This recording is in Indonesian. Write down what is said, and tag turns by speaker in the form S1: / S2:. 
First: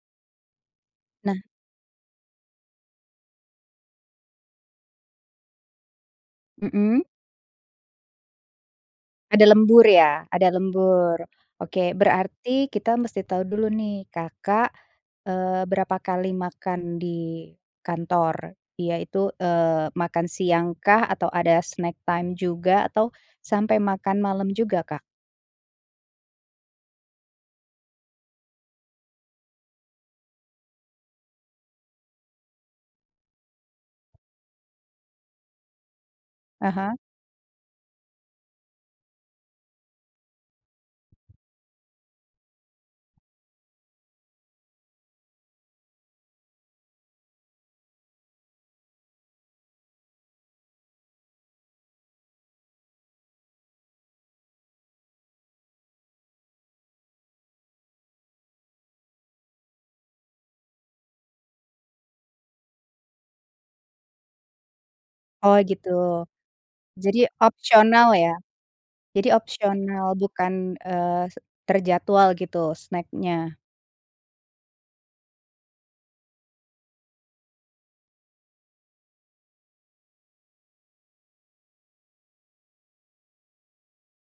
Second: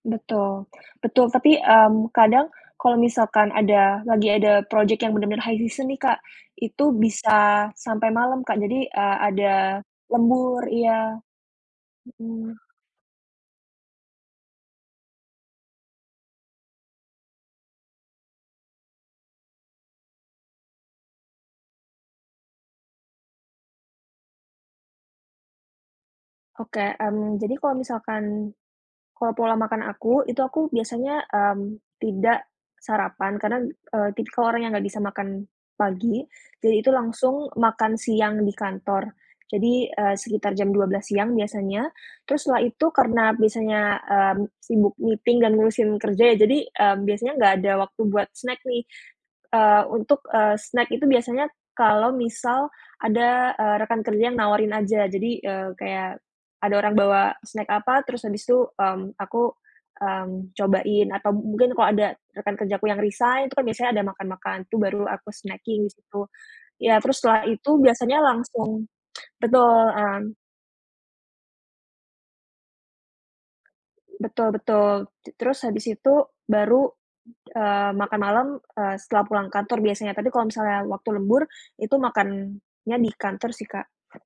S1: Betul. Betul
S2: Nah.
S1: tapi, mmm, kadang kalau misalkan ada lagi ada project yang bener-bener high season nih Kak, itu
S2: Hmm.
S1: bisa sampai malam Kak jadi, eee,
S2: Ada
S1: ada
S2: lembur ya? Ada
S1: lembur iya.
S2: lembur. Oke
S1: Hmm.
S2: berarti kita mesti tau dulu nih, Kakak, eee, berapa kali makan di kantor, yaitu, eee, makan siang kah atau ada snack time juga atau sampai makan malam juga Kak?
S1: Oke, mmm, jadi kalau misalkan kalau pola makan aku itu aku biasanya, mmm, tidak sarapan karena, eee, tik kalau orangnya nggak bisa makan pagi,
S2: Ah
S1: jadi itu
S2: hah.
S1: langsung makan siang di kantor. Jadi, eee, sekitar jam 12.00 siang biasanya terus setelah itu karena biasanya, mmm, sibuk meeting dan ngurusin kerja ya jadi, eee, biasanya nggak ada waktu buat snack nih. Eee, untuk, eee, snack itu biasanya kalau misal ada, eee, rekan kerja nawarin aja jadi, eee, kayak ada orang bawa snack apa terus habis itu, mmm, aku, mmm, cobain atau mungkin kalau ada rekan kerjaku yang resign itu kan biasanya ada makan-makan, itu baru aku
S2: Oh
S1: snacking
S2: gitu.
S1: di situ. Ya terus
S2: Jadi
S1: setelah itu
S2: opsional
S1: biasanya
S2: ya?
S1: langsung
S2: Jadi
S1: betul,
S2: opsional
S1: mmm
S2: bukan, eee, se terjadwal gitu snack-nya?
S1: Betul betul. T terus habis itu baru, eee, makan malam, eee, setelah pulang kantor biasanya, tapi kalau misalnya waktu lembur itu makannya di kantor sih Kak.